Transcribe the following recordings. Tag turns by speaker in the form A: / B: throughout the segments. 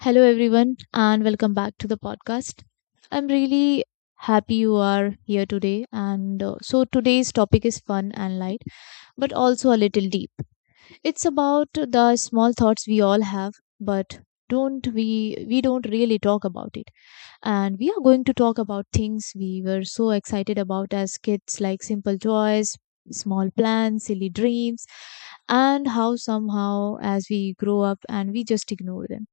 A: Hello, everyone, and welcome back to the podcast. I'm really happy you are here today. Today's topic is fun and light, but also a little deep. It's about the small thoughts we all have, but don't we don't really talk about it, and we are going to talk about things we were so excited about as kids, like simple toys, small plans, silly dreams, and how somehow as we grow up, and we just ignore them.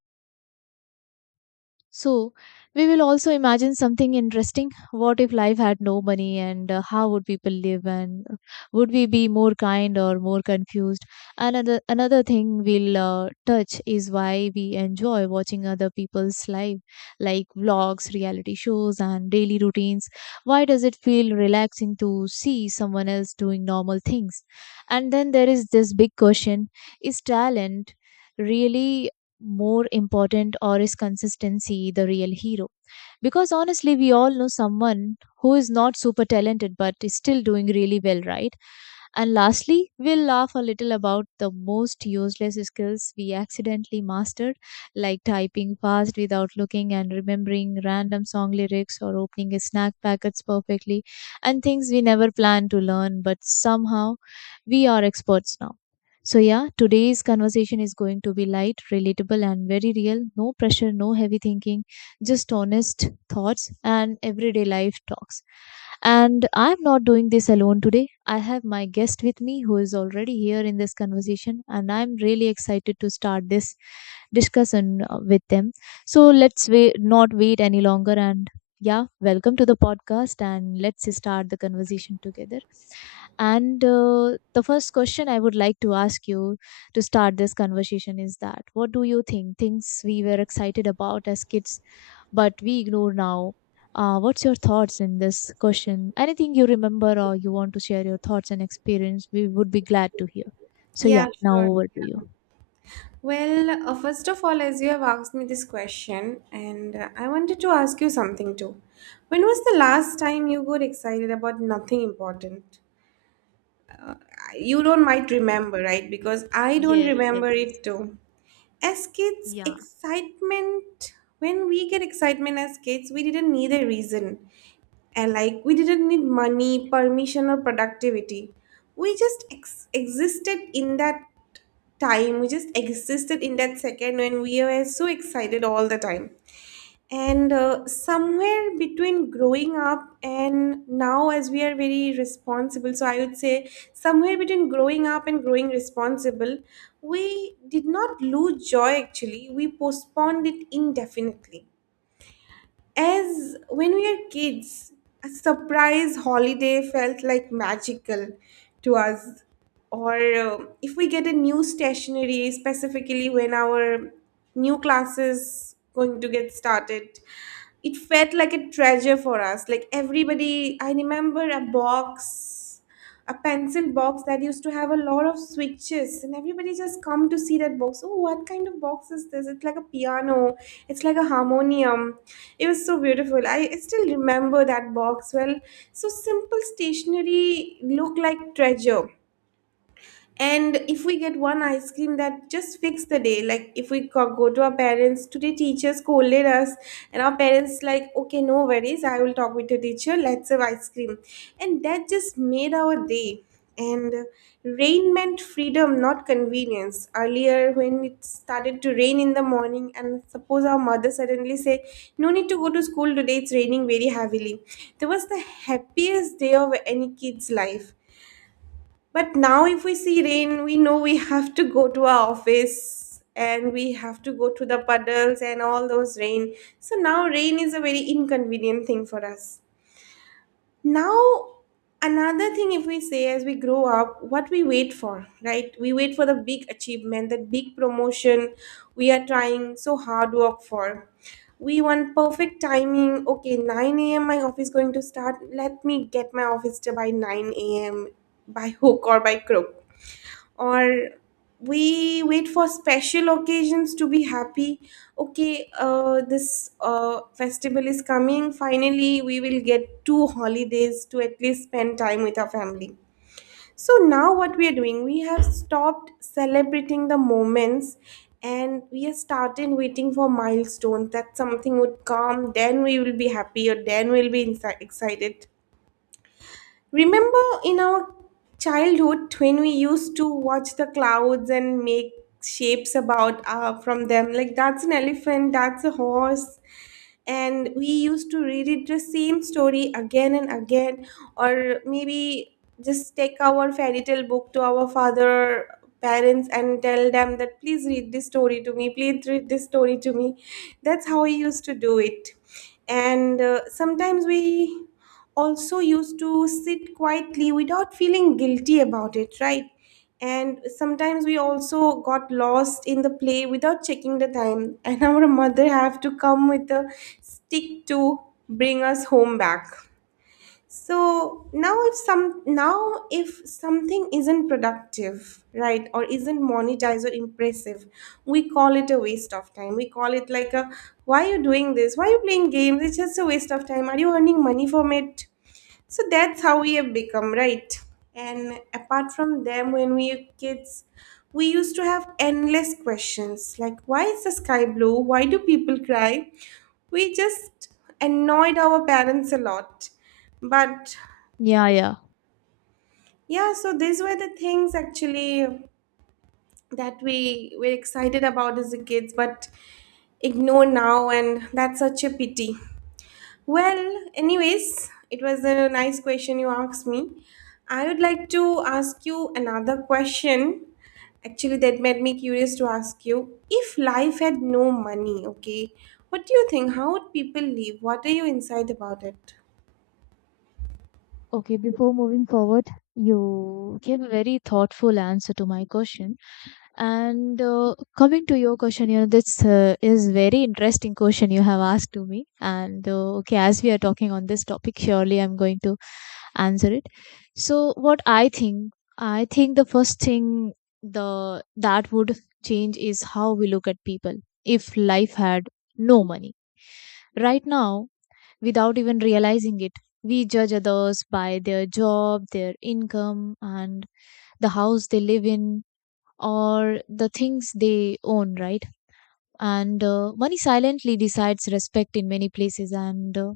A: So, we will also imagine something interesting. What if life had no money, and how would people live, and would we be more kind or more confused? Another thing we'll touch is why we enjoy watching other people's life, like vlogs, reality shows, and daily routines. Why does it feel relaxing to see someone else doing normal things? And then there is this big question: is talent really more important, or is consistency the real hero? Because honestly, we all know someone who is not super talented but is still doing really well, right? And lastly, we'll laugh a little about the most useless skills we accidentally mastered, like typing fast without looking and remembering random song lyrics or opening snack packets perfectly, and things we never planned to learn, but somehow we are experts now. So, yeah, today's conversation is going to be light, relatable, and very real. No pressure, no heavy thinking, just honest thoughts and everyday life talks. And I'm not doing this alone today. I have my guest with me who is already here in this conversation, and I'm really excited to start this discussion with them. So let's wait, not wait any longer. And yeah, welcome to the podcast, and let's start the conversation together. And The first question I would like to ask you to start this conversation is, that what do you think? Things we were excited about as kids but we ignore now. What's your thoughts in this question? Anything you remember, or you want to share your thoughts and experience, we would be glad to hear. So,
B: Yeah,
A: yeah, now
B: sure.
A: over to you.
B: Well, first of all, as you have asked me this question, and I wanted to ask you something too. When was the last time you got excited about nothing important? You don't might
A: Mm.
B: remember, right? Because I don't
A: Yeah,
B: remember
A: yes.
B: it too. As kids,
A: Yeah.
B: excitement, when we get excitement as kids, we didn't need a reason. And like, we didn't need money, permission, or productivity. We just existed in that time. We just existed in that second when we were so excited all the time. And somewhere between growing up and now, as we are very responsible, so I would say somewhere between growing up and growing responsible, we did not lose joy actually, we postponed it indefinitely. As when we were kids, a surprise holiday felt like magical to us. Or if we get a new stationery, specifically when our new classes going to get started, it felt like a treasure for us. Like everybody, I remember a box a pencil box that used to have a lot of switches, and everybody just come to see that box. Oh, what kind of box is this? It's like a piano, it's like a harmonium. It was so beautiful, I still remember that box well. So simple stationery look like treasure. And if we get one ice cream, that just fix the day. Like if we go to our parents, today teacher scolded us, and our parents like, okay, no worries, I will talk with the teacher, let's have ice cream. And that just made our day. And rain meant freedom, not convenience. Earlier when it started to rain in the morning and suppose our mother suddenly say, no need to go to school today, it's raining very heavily. That was the happiest day of any kid's life. But now, if we see rain, we know we have to go to our office and we have to go to the puddles and all those rain. So now, rain is a very inconvenient thing for us. Now, another thing, if we say as we grow up, what we wait for, right? We wait for the big achievement, that big promotion we are trying so hard work for. We want perfect timing. Okay, 9 a.m. my office going to start. Let me get my office to by 9 a.m. by hook or by crook. Or we wait for special occasions to be happy. Okay, this festival is coming, finally we will get two holidays to at least spend time with our family. So now what we are doing, we have stopped celebrating the moments, and we have started waiting for milestones, that something would come then we will be happy or then excited. Remember in our childhood when we used to watch the clouds and make shapes about from them like that's an elephant, that's a horse, and we used to reread the same story again and again. Or maybe just take our fairy tale book to our father parents and tell them that please read this story to me, please read this story to me. That's how we used to do it. And sometimes we also used to sit quietly without feeling guilty about it, right? And sometimes we also got lost in the play without checking the time and our mother have to come with a stick to bring us home back. So now if some now if something isn't productive, right, or isn't monetized or impressive, we call it a waste of time. We call it like a, why are you doing this, why are you playing games, it's just a waste of time, are you earning money from it? So that's how we have become, right? And apart from them, when we were kids, we used to have endless questions like why is the sky blue? Why do people cry? We just annoyed our parents a lot. But
A: Yeah, yeah.
B: yeah, so these were the things actually that we were excited about as a kids, but ignore now, and that's such a pity. Well, anyways, it was a nice question you asked me. I would like to ask you another question. Actually, that made me curious to ask you, if life had no money, okay, what do you think? How would people live? What are you inside about it?
A: Okay, before moving forward, you gave a very thoughtful answer to my question. And coming to your question, you know, this is very interesting question you have asked to me. And okay, as we are talking on this topic, surely I'm going to answer it. So I think the first thing the that would change is how we look at people. If life had no money, right now, without even realizing it, we judge others by their job, their income, and the house they live in or the things they own, right? And money silently decides respect in many places. And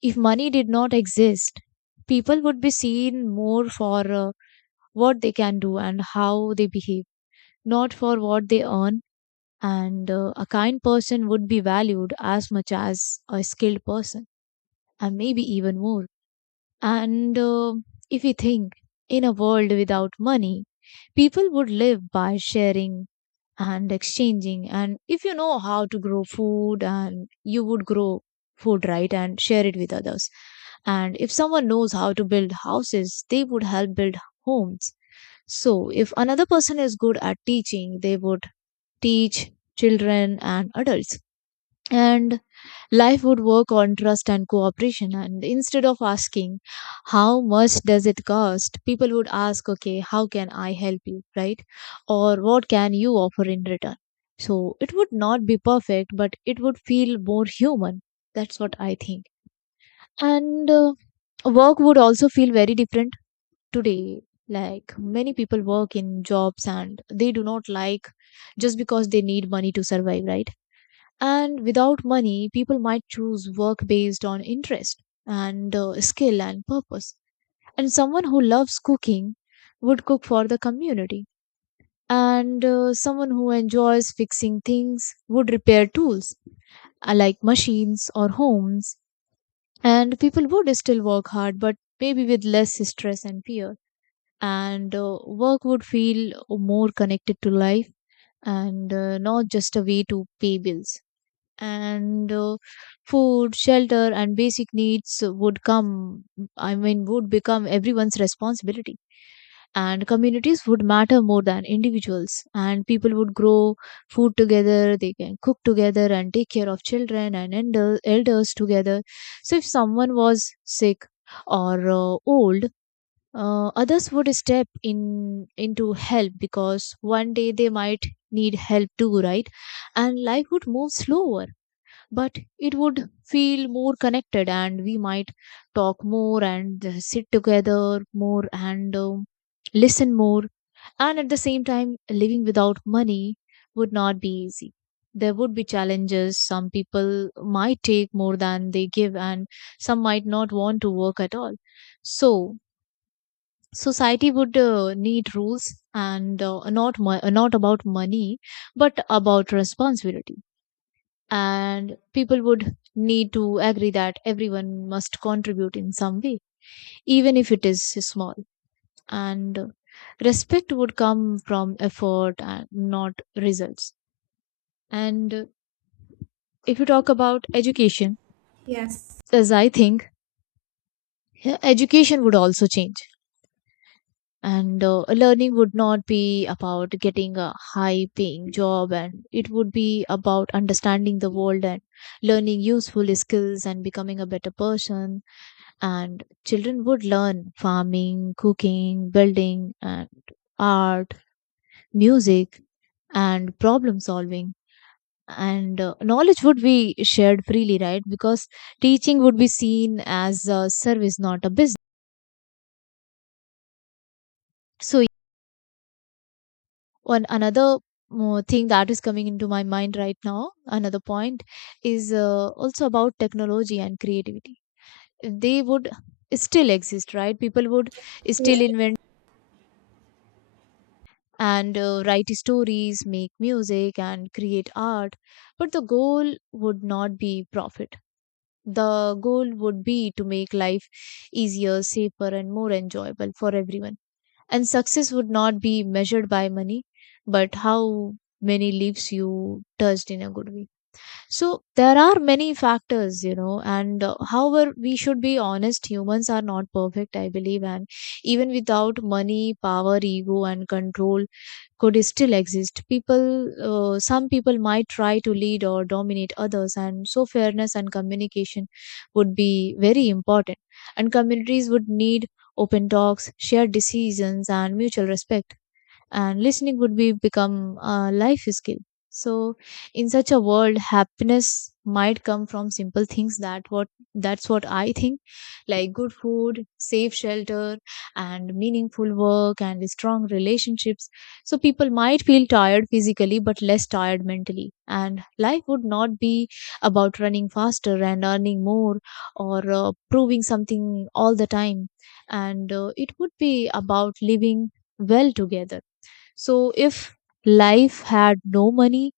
A: if money did not exist, people would be seen more for what they can do and how they behave, not for what they earn. And a kind person would be valued as much as a skilled person, and maybe even more. And if we think, in a world without money, people would live by sharing and exchanging. And if you know how to grow food, and you would grow food, right, and share it with others. And if someone knows how to build houses, they would help build homes. So if another person is good at teaching, they would teach children and adults, and life would work on trust and cooperation, and instead of asking how much does it cost, people would ask, okay, how can I help you, right, or what can you offer in return. So it would not be perfect, but it would feel more human. That's what I think. And work would also feel very different today. Like, many people work in jobs and they do not like, just because they need money to survive, right? And without money, people might choose work based on interest and skill and purpose. And someone who loves cooking would cook for the community. And someone who enjoys fixing things would repair tools, like machines or homes. And people would still work hard, but maybe with less stress and fear. And work would feel more connected to life, and not just a way to pay bills. And food, shelter, and basic needs would come, I mean, would become everyone's responsibility. And communities would matter more than individuals, and people would grow food together, they can cook together, and take care of children and elders together. So, if someone was sick or old, others would step in into help because one day they might need help too, right? And life would move slower, but it would feel more connected, and we might talk more and sit together more and listen more. And at the same time, living without money would not be easy. There would be challenges. Some people might take more than they give, and some might not want to work at all. So society would need rules, and not about money but about responsibility. And people would need to agree that everyone must contribute in some way, even if it is small. And respect would come from effort and not results. And if you talk about education,
B: Yes,
A: as I think yeah, education would also change. And learning would not be about getting a high paying job, and it would be about understanding the world and learning useful skills and becoming a better person. And children would learn farming, cooking, building, and art, music, and problem solving. And knowledge would be shared freely, right? Because teaching would be seen as a service, not a business. So, one another thing that is coming into my mind right now, another point, is also about technology and creativity. They would still exist, right? People would
B: yeah,
A: still invent and write stories, make music, and create art. But the goal would not be profit. The goal would be to make life easier, safer, and more enjoyable for everyone. And success would not be measured by money, but how many lives you touched in a good way. So there are many factors, you know, and however, we should be honest. Humans are not perfect, I believe, and even without money, power, ego, and control could still exist. Some people might try to lead or dominate others, and so fairness and communication would be very important. And communities would need open talks, shared decisions, and mutual respect, and listening would be become a life skill. So in such a world, happiness might come from simple things. That's what I think. Like good food, safe shelter, and meaningful work and strong relationships. So people might feel tired physically but less tired mentally. And life would not be about running faster and earning more, or proving something all the time. And it would be about living well together. So if life had no money,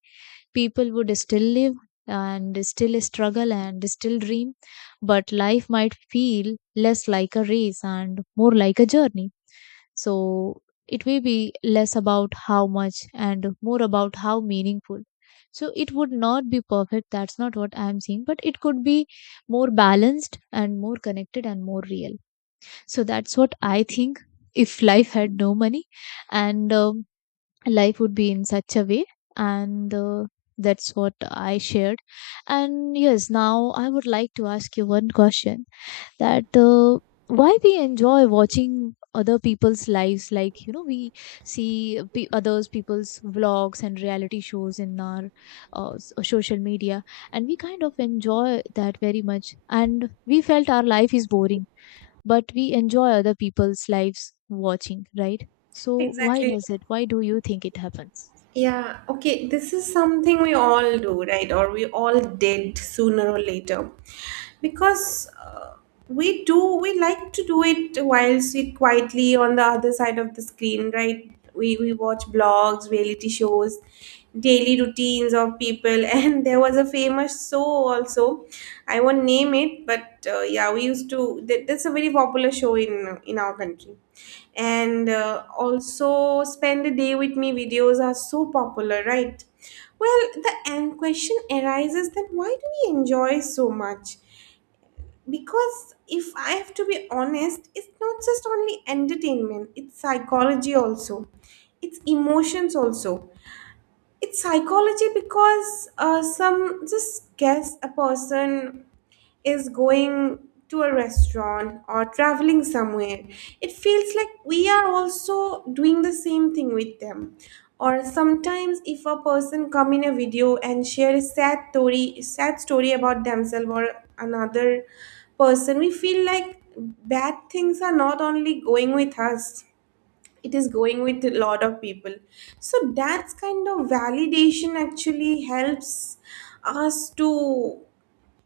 A: people would still live and still struggle and still dream, but life might feel less like a race and more like a journey. So it may be less about how much and more about how meaningful. So it would not be perfect. That's not what I'm saying, but it could be more balanced and more connected and more real. So that's what I think if life had no money. And life would be in such a way, and that's what I shared. And yes, now I would like to ask you one question, that why we enjoy watching other people's lives. Like, you know, we see others people's vlogs and reality shows in our social media, and we kind of enjoy that very much and we felt our life is boring, but we enjoy other people's lives watching, right? So why
B: exactly.
A: does it? Why do you think it happens?
B: Yeah, okay, this is something we all do, right? Or we all did sooner or later. Because we do, we like to do it while sit quietly on the other side of the screen, right? We watch blogs, reality shows, daily routines of people. And there was a famous show also. I won't name it, but yeah, we used to, that's a very popular show in our country. And also spend a day with me videos are so popular, right? Well, the end question arises that why do we enjoy so much? Because if I have to be honest, it's not just only entertainment, it's psychology also, it's emotions also. It's psychology because some just guess a person is going to a restaurant or traveling somewhere, it feels like we are also doing the same thing with them. Or sometimes, if a person come in a video and share a sad story about themselves or another person, we feel like bad things are not only going with us; it is going with a lot of people. So that's kind of validation actually helps us to,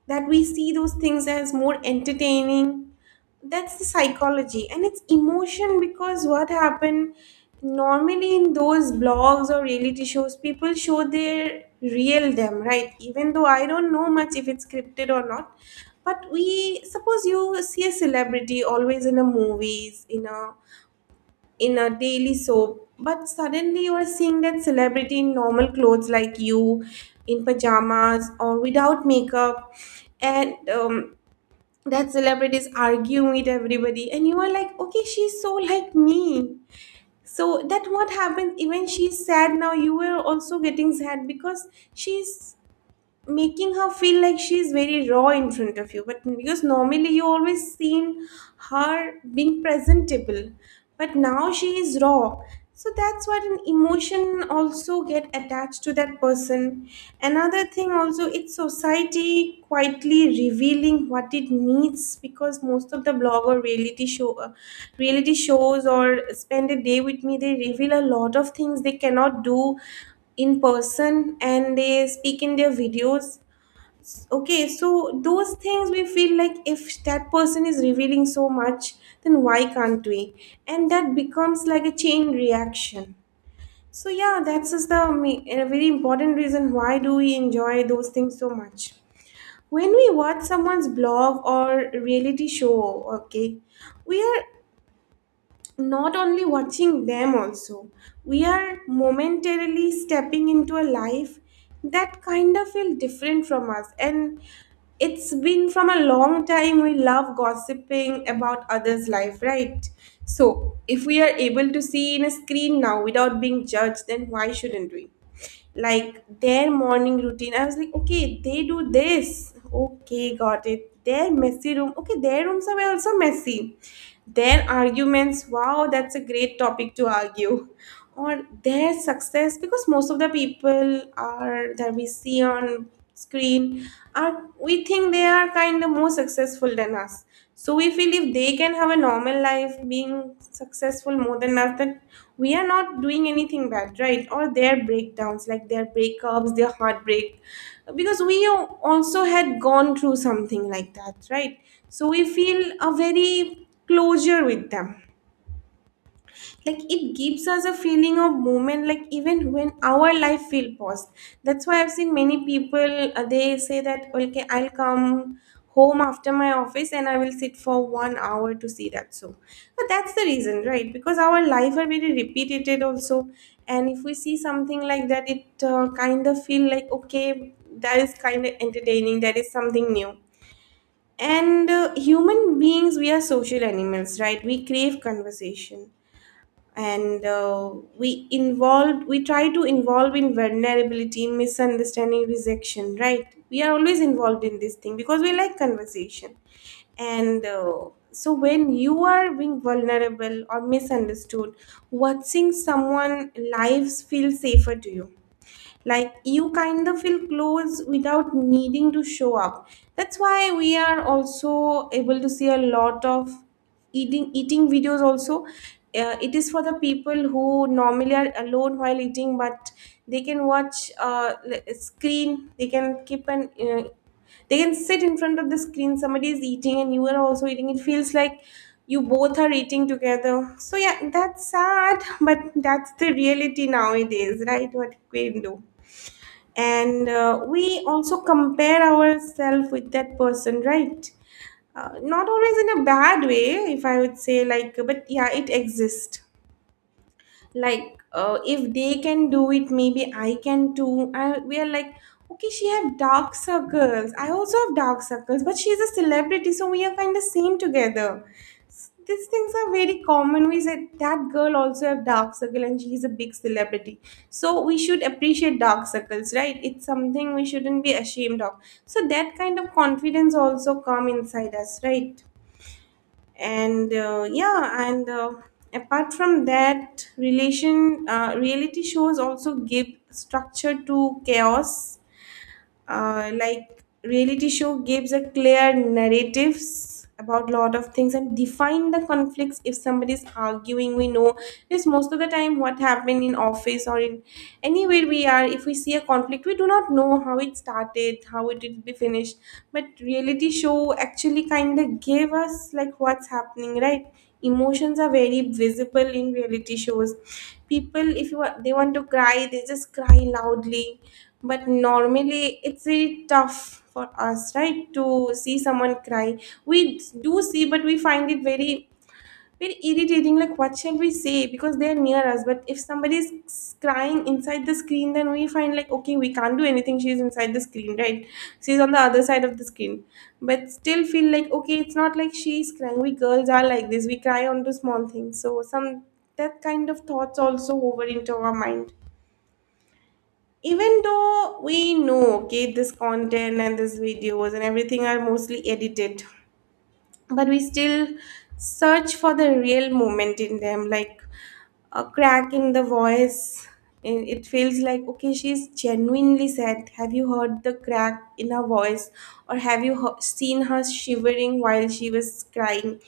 B: that we see those things as more entertaining. That's the psychology. And it's emotion because what happened normally in those blogs or reality shows, people show their real them, right? Even though I don't know much if it's scripted or not, but we, suppose you see a celebrity always in a movies, in a daily soap, but suddenly you are seeing that celebrity in normal clothes like you, in pajamas or without makeup. And that celebrity is arguing with everybody and you are like, okay, she's so like me. So that what happens, even she's sad now, you are also getting sad because she's making her feel like she's very raw in front of you. But because normally you always seen her being presentable, but now she is raw. So that's what an emotion also get attached to that person. Another thing also, it's society quietly revealing what it needs, because most of the blog or reality show reality shows or spend a day with me, they reveal a lot of things they cannot do in person, and they speak in their videos. Okay, so those things we feel like, if that person is revealing so much, then why can't we? And that becomes like a chain reaction. So yeah, that's just a very important reason why do we enjoy those things so much. When we watch someone's blog or reality show, okay, we are not only watching them, also we are momentarily stepping into a life that kind of feel different from us. And it's been from a long time we love gossiping about others life, right? So if we are able to see in a screen now without being judged, then why shouldn't we? Like their morning routine, I was like, okay, they do this, okay, got it. Their messy room, okay, their rooms are also messy. Their arguments, wow, that's a great topic to argue. Or their success, because most of the people are that we see on screen, are we think they are kind of more successful than us. So we feel if they can have a normal life being successful more than us, that we are not doing anything bad, right? Or their breakdowns, like their breakups, their heartbreak. Because also had gone through something like that, right? So we feel a very closure with them, like it gives us a feeling of movement, like even when our life feel paused. That's why I've seen many people, they say that okay, I'll come home after my office and I will sit for 1 hour to see that show. But that's the reason, right? Because our life are very repetitive also, and if we see something like that, it kind of feel like okay, that is kind of entertaining, that is something new. And human beings, we are social animals, right? We crave conversation. And we try to involve in vulnerability, misunderstanding, rejection, right? We are always involved in this thing because we like conversation. And So when you are being vulnerable or misunderstood, watching someone lives feel safer to you, like you kind of feel close without needing to show up. That's why we are also able to see a lot of eating videos also. It is for the people who normally are alone while eating, but they can watch screen, they can keep an they can sit in front of the screen, somebody is eating and you are also eating. It feels like you both are eating together. So, yeah, that's sad, but that's the reality nowadays, right? What we can do. And we also compare ourselves with that person, right? Not always in a bad way, if I would say, like, but yeah, it exists, like if they can do it maybe I can too. And we are like, okay, she have dark circles, I also have dark circles, but she's a celebrity, so we are kind of same together. These things are very common. We said that girl also have dark circle and she's a big celebrity, so we should appreciate dark circles, right? It's something we shouldn't be ashamed of. So that kind of confidence also come inside us, right? and yeah and Apart from that relation, reality shows also give structure to chaos. Like reality show gives a clear narratives about lot of things and define the conflicts. If somebody is arguing, we know this. Most of the time what happened in office or in anywhere we are, if we see a conflict we do not know how it started, how it will be finished. But reality show actually kind of gave us like what's happening, right? Emotions are very visible in reality shows. People, if you they want to cry, they just cry loudly. But normally it's really tough for us, right, to see someone cry. We do see, but we find it very, very irritating. Like, what shall we say? Because they're near us. But if somebody is crying inside the screen, then we find, like, okay, we can't do anything. She's inside the screen, right? She's on the other side of the screen. But still feel like, okay, it's not like she's crying. We girls are like this. We cry onto small things. So, some, that kind of thoughts also over into our mind. Even though we know, okay, this content and these videos and everything are mostly edited, but we still search for the real moment in them, like a crack in the voice. And it feels like, okay, she's genuinely sad, have you heard the crack in her voice? Or have you seen her shivering while she was crying,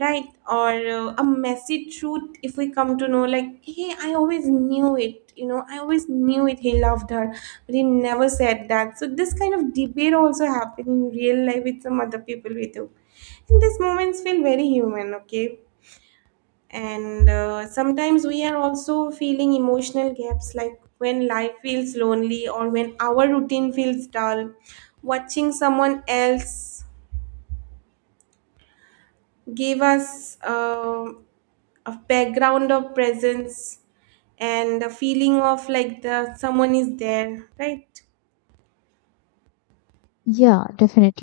B: right? Or a messy truth, if we come to know, like, hey, I always knew it, I always knew it, he loved her, but he never said that. So this kind of debate also happened in real life with some other people, we do. And these moments feel very human, okay. And sometimes we are also feeling emotional gaps, like when life feels lonely or when our routine feels dull, watching someone else give us a background of presence and a feeling of like, the someone is there, right?
A: Yeah, definitely.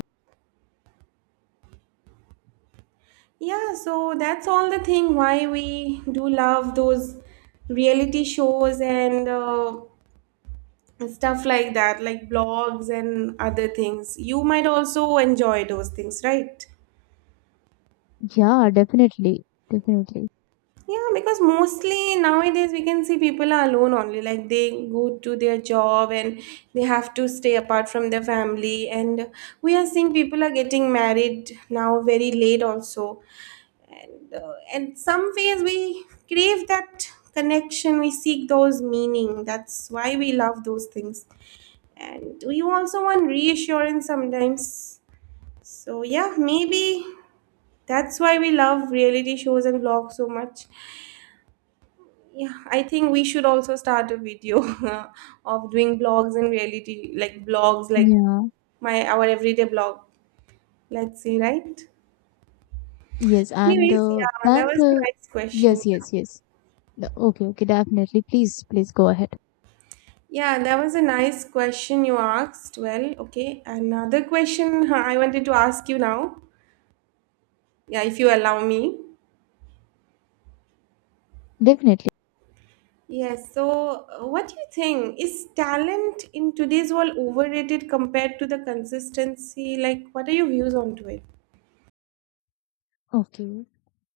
B: Yeah, so that's all the thing why we do love those reality shows and stuff like that, like blogs and other things. You might also enjoy those things, right?
A: Yeah, definitely. Definitely.
B: Yeah, because mostly nowadays we can see people are alone only. Like they go to their job and they have to stay apart from their family. And we are seeing people are getting married now very late also. And and some ways we crave that connection. We seek those meaning. That's why we love those things. And we also want reassurance sometimes. So yeah, maybe that's why we love reality shows and vlogs so much. Yeah, I think we should also start a video of doing blogs in reality, like blogs, like
A: Yeah.
B: my, our everyday blog. Let's see, right?
A: Yes, and
B: Anyways, yeah, that
A: then
B: was a
A: the
B: nice question.
A: Yes, yes, yes. No. Okay, okay, definitely. Please, please go ahead.
B: Yeah, that was a nice question you asked. Well, okay, another question I wanted to ask you now. Yeah, if you allow me.
A: Definitely.
B: Yes, so what do you think? Is talent in today's world overrated compared to the consistency? Like, what are your views on to it?
A: Okay.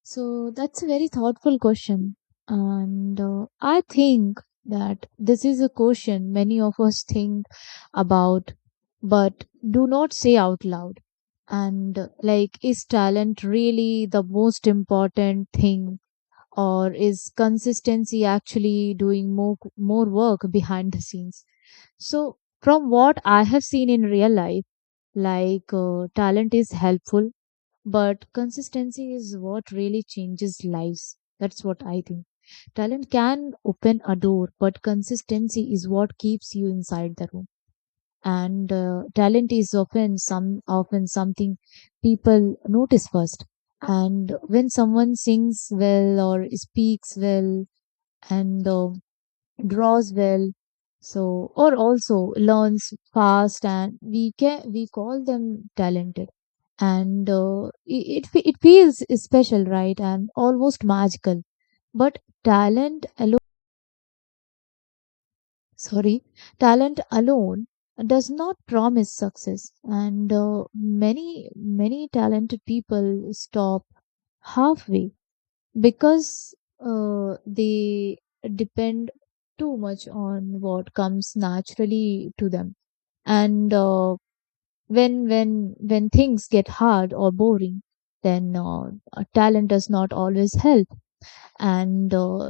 A: So that's a very thoughtful question. And I think that this is a question many of us think about but do not say out loud. And like, is talent really the most important thing? Or is consistency actually doing more work behind the scenes? So, from what I have seen in real life, like talent is helpful, but consistency is what really changes lives. That's what I think. Talent can open a door, but consistency is what keeps you inside the room. And talent is often some often something people notice first. And when someone sings well or speaks well and draws well, or also learns fast, and we call them talented and it feels special, right, and almost magical. But talent alone, sorry, talent alone does not promise success. And uh, many many talented people stop halfway because they depend too much on what comes naturally to them. And when things get hard or boring, then talent does not always help. And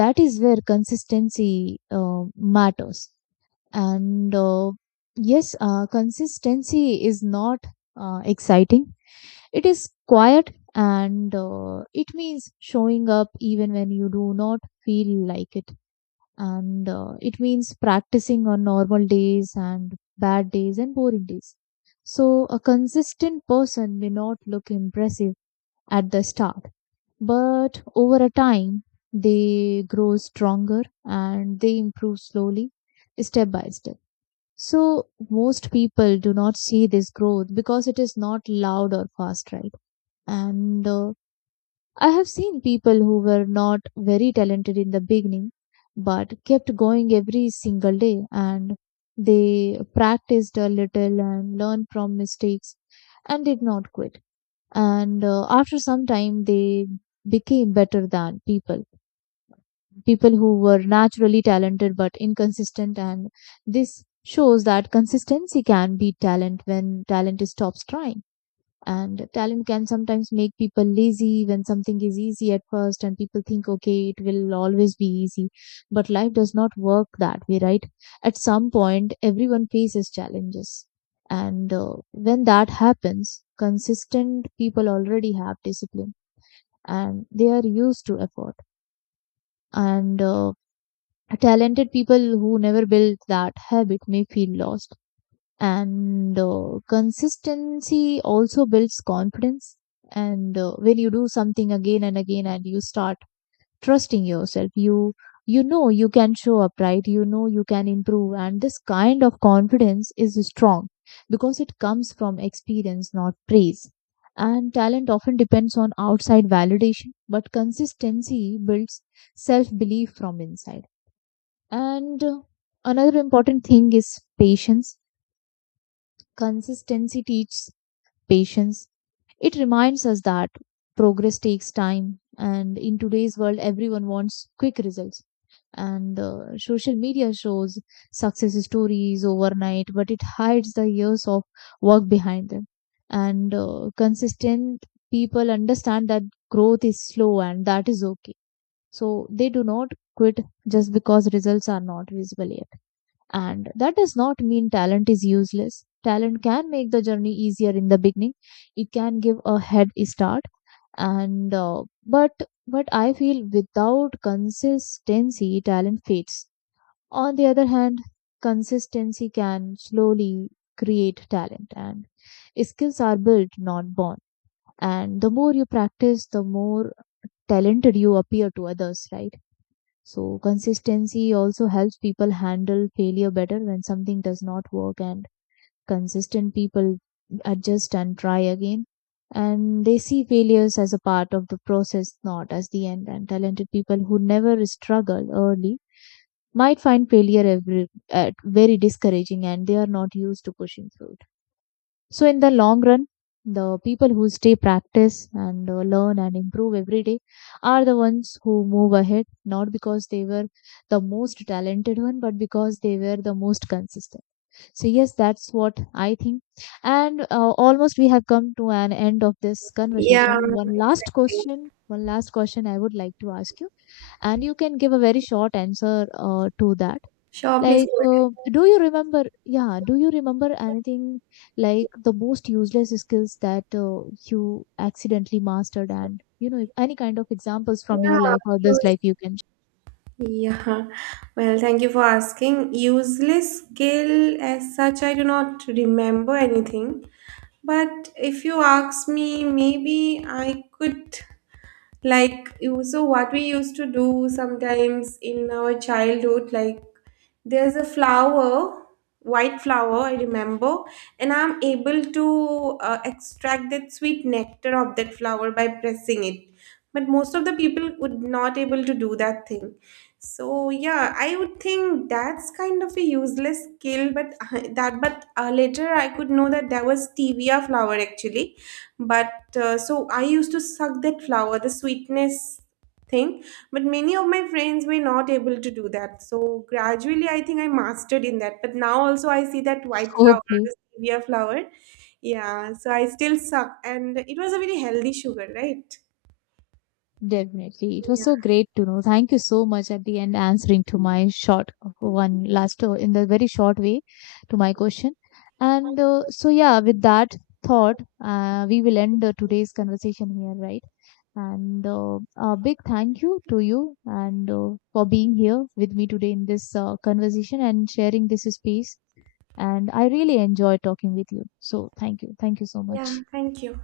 A: that is where consistency matters. And yes Consistency is not exciting. It is quiet, and it means showing up even when you do not feel like it, and it means practicing on normal days and bad days and boring days. So a consistent person may not look impressive at the start, but over a time, they grow stronger and they improve slowly, step by step. So most people do not see this growth because it is not loud or fast, right? And I have seen people who were not very talented in the beginning but kept going every single day, and they practiced a little and learned from mistakes and did not quit. And after some time, they became better than people who were naturally talented but inconsistent. And this shows that consistency can beat talent when talent stops trying. And talent can sometimes make people lazy when something is easy at first and people think, okay, it will always be easy, but life does not work that way, right? At some point everyone faces challenges, and when that happens, consistent people already have discipline and they are used to effort. And Talented people who never build that habit may feel lost. And Consistency also builds confidence. And When you do something again and again and you start trusting yourself, you know you can show up, right, you know you can improve, and this kind of confidence is strong because it comes from experience, not praise. And talent often depends on outside validation, but consistency builds self belief from inside. And Another important thing is patience. Consistency teaches patience. It reminds us that progress takes time, and in today's world, everyone wants quick results. And Social media shows success stories overnight, but it hides the years of work behind them. And Consistent people understand that growth is slow, and that is okay. So they do not quit just because results are not visible yet. And that does not mean talent is useless. Talent can make the journey easier in the beginning. It can give a head start, and but I feel without consistency, talent fades. On the other hand, consistency can slowly create talent, and skills are built, not born. And the more you practice, the more talented you appear to others, right? So consistency also helps people handle failure better. When something does not work, and consistent people adjust and try again, and they see failures as a part of the process, not as the end. And talented people who never struggle early might find failure every, at very discouraging, and they are not used to pushing through. So in the long run, the people who stay, practice, and learn and improve every day are the ones who move ahead, not because they were the most talented one, but because they were the most consistent. So yes, that's what I think. And Almost we have come to an end of this
B: Yeah,
A: conversation.
B: exactly.
A: One last question I would like to ask you, and you can give a very short answer to that.
B: Sure, please
A: Like,
B: go ahead.
A: do you remember? Yeah, do you remember anything like the most useless skills that you accidentally mastered, and, you know, any kind of examples from your
B: Yeah,
A: life or this
B: use,
A: life you can?
B: yeah. Well, thank you for asking. Useless skill as such, I do not remember anything. But if you ask me, maybe I could, like so what we used to do sometimes in our childhood, like there's a flower, white flower I remember, and I'm able to extract that sweet nectar of that flower by pressing it. But most of the people would not able to do that thing. So yeah, I would think that's kind of a useless skill, but that, but later I could know that there was stevia flower actually. But so I used to suck that flower, the sweetness thing, but many of my friends were not able to do that. So gradually, I think I mastered in that. But now also, I see that white flower,
A: Okay,
B: the stevia flower. Yeah, so I still suck, and it was a very healthy sugar, right?
A: definitely. It was
B: Yeah,
A: so great to know. Thank you so much at the end answering to my short one last in the very short way to my question. And so yeah, with that thought, we will end today's conversation here, right? And A big thank you to you, and for being here with me today in this conversation and sharing this space. And I really enjoy talking with you. So thank you. Thank you so
B: yeah.
A: much.
B: Thank you.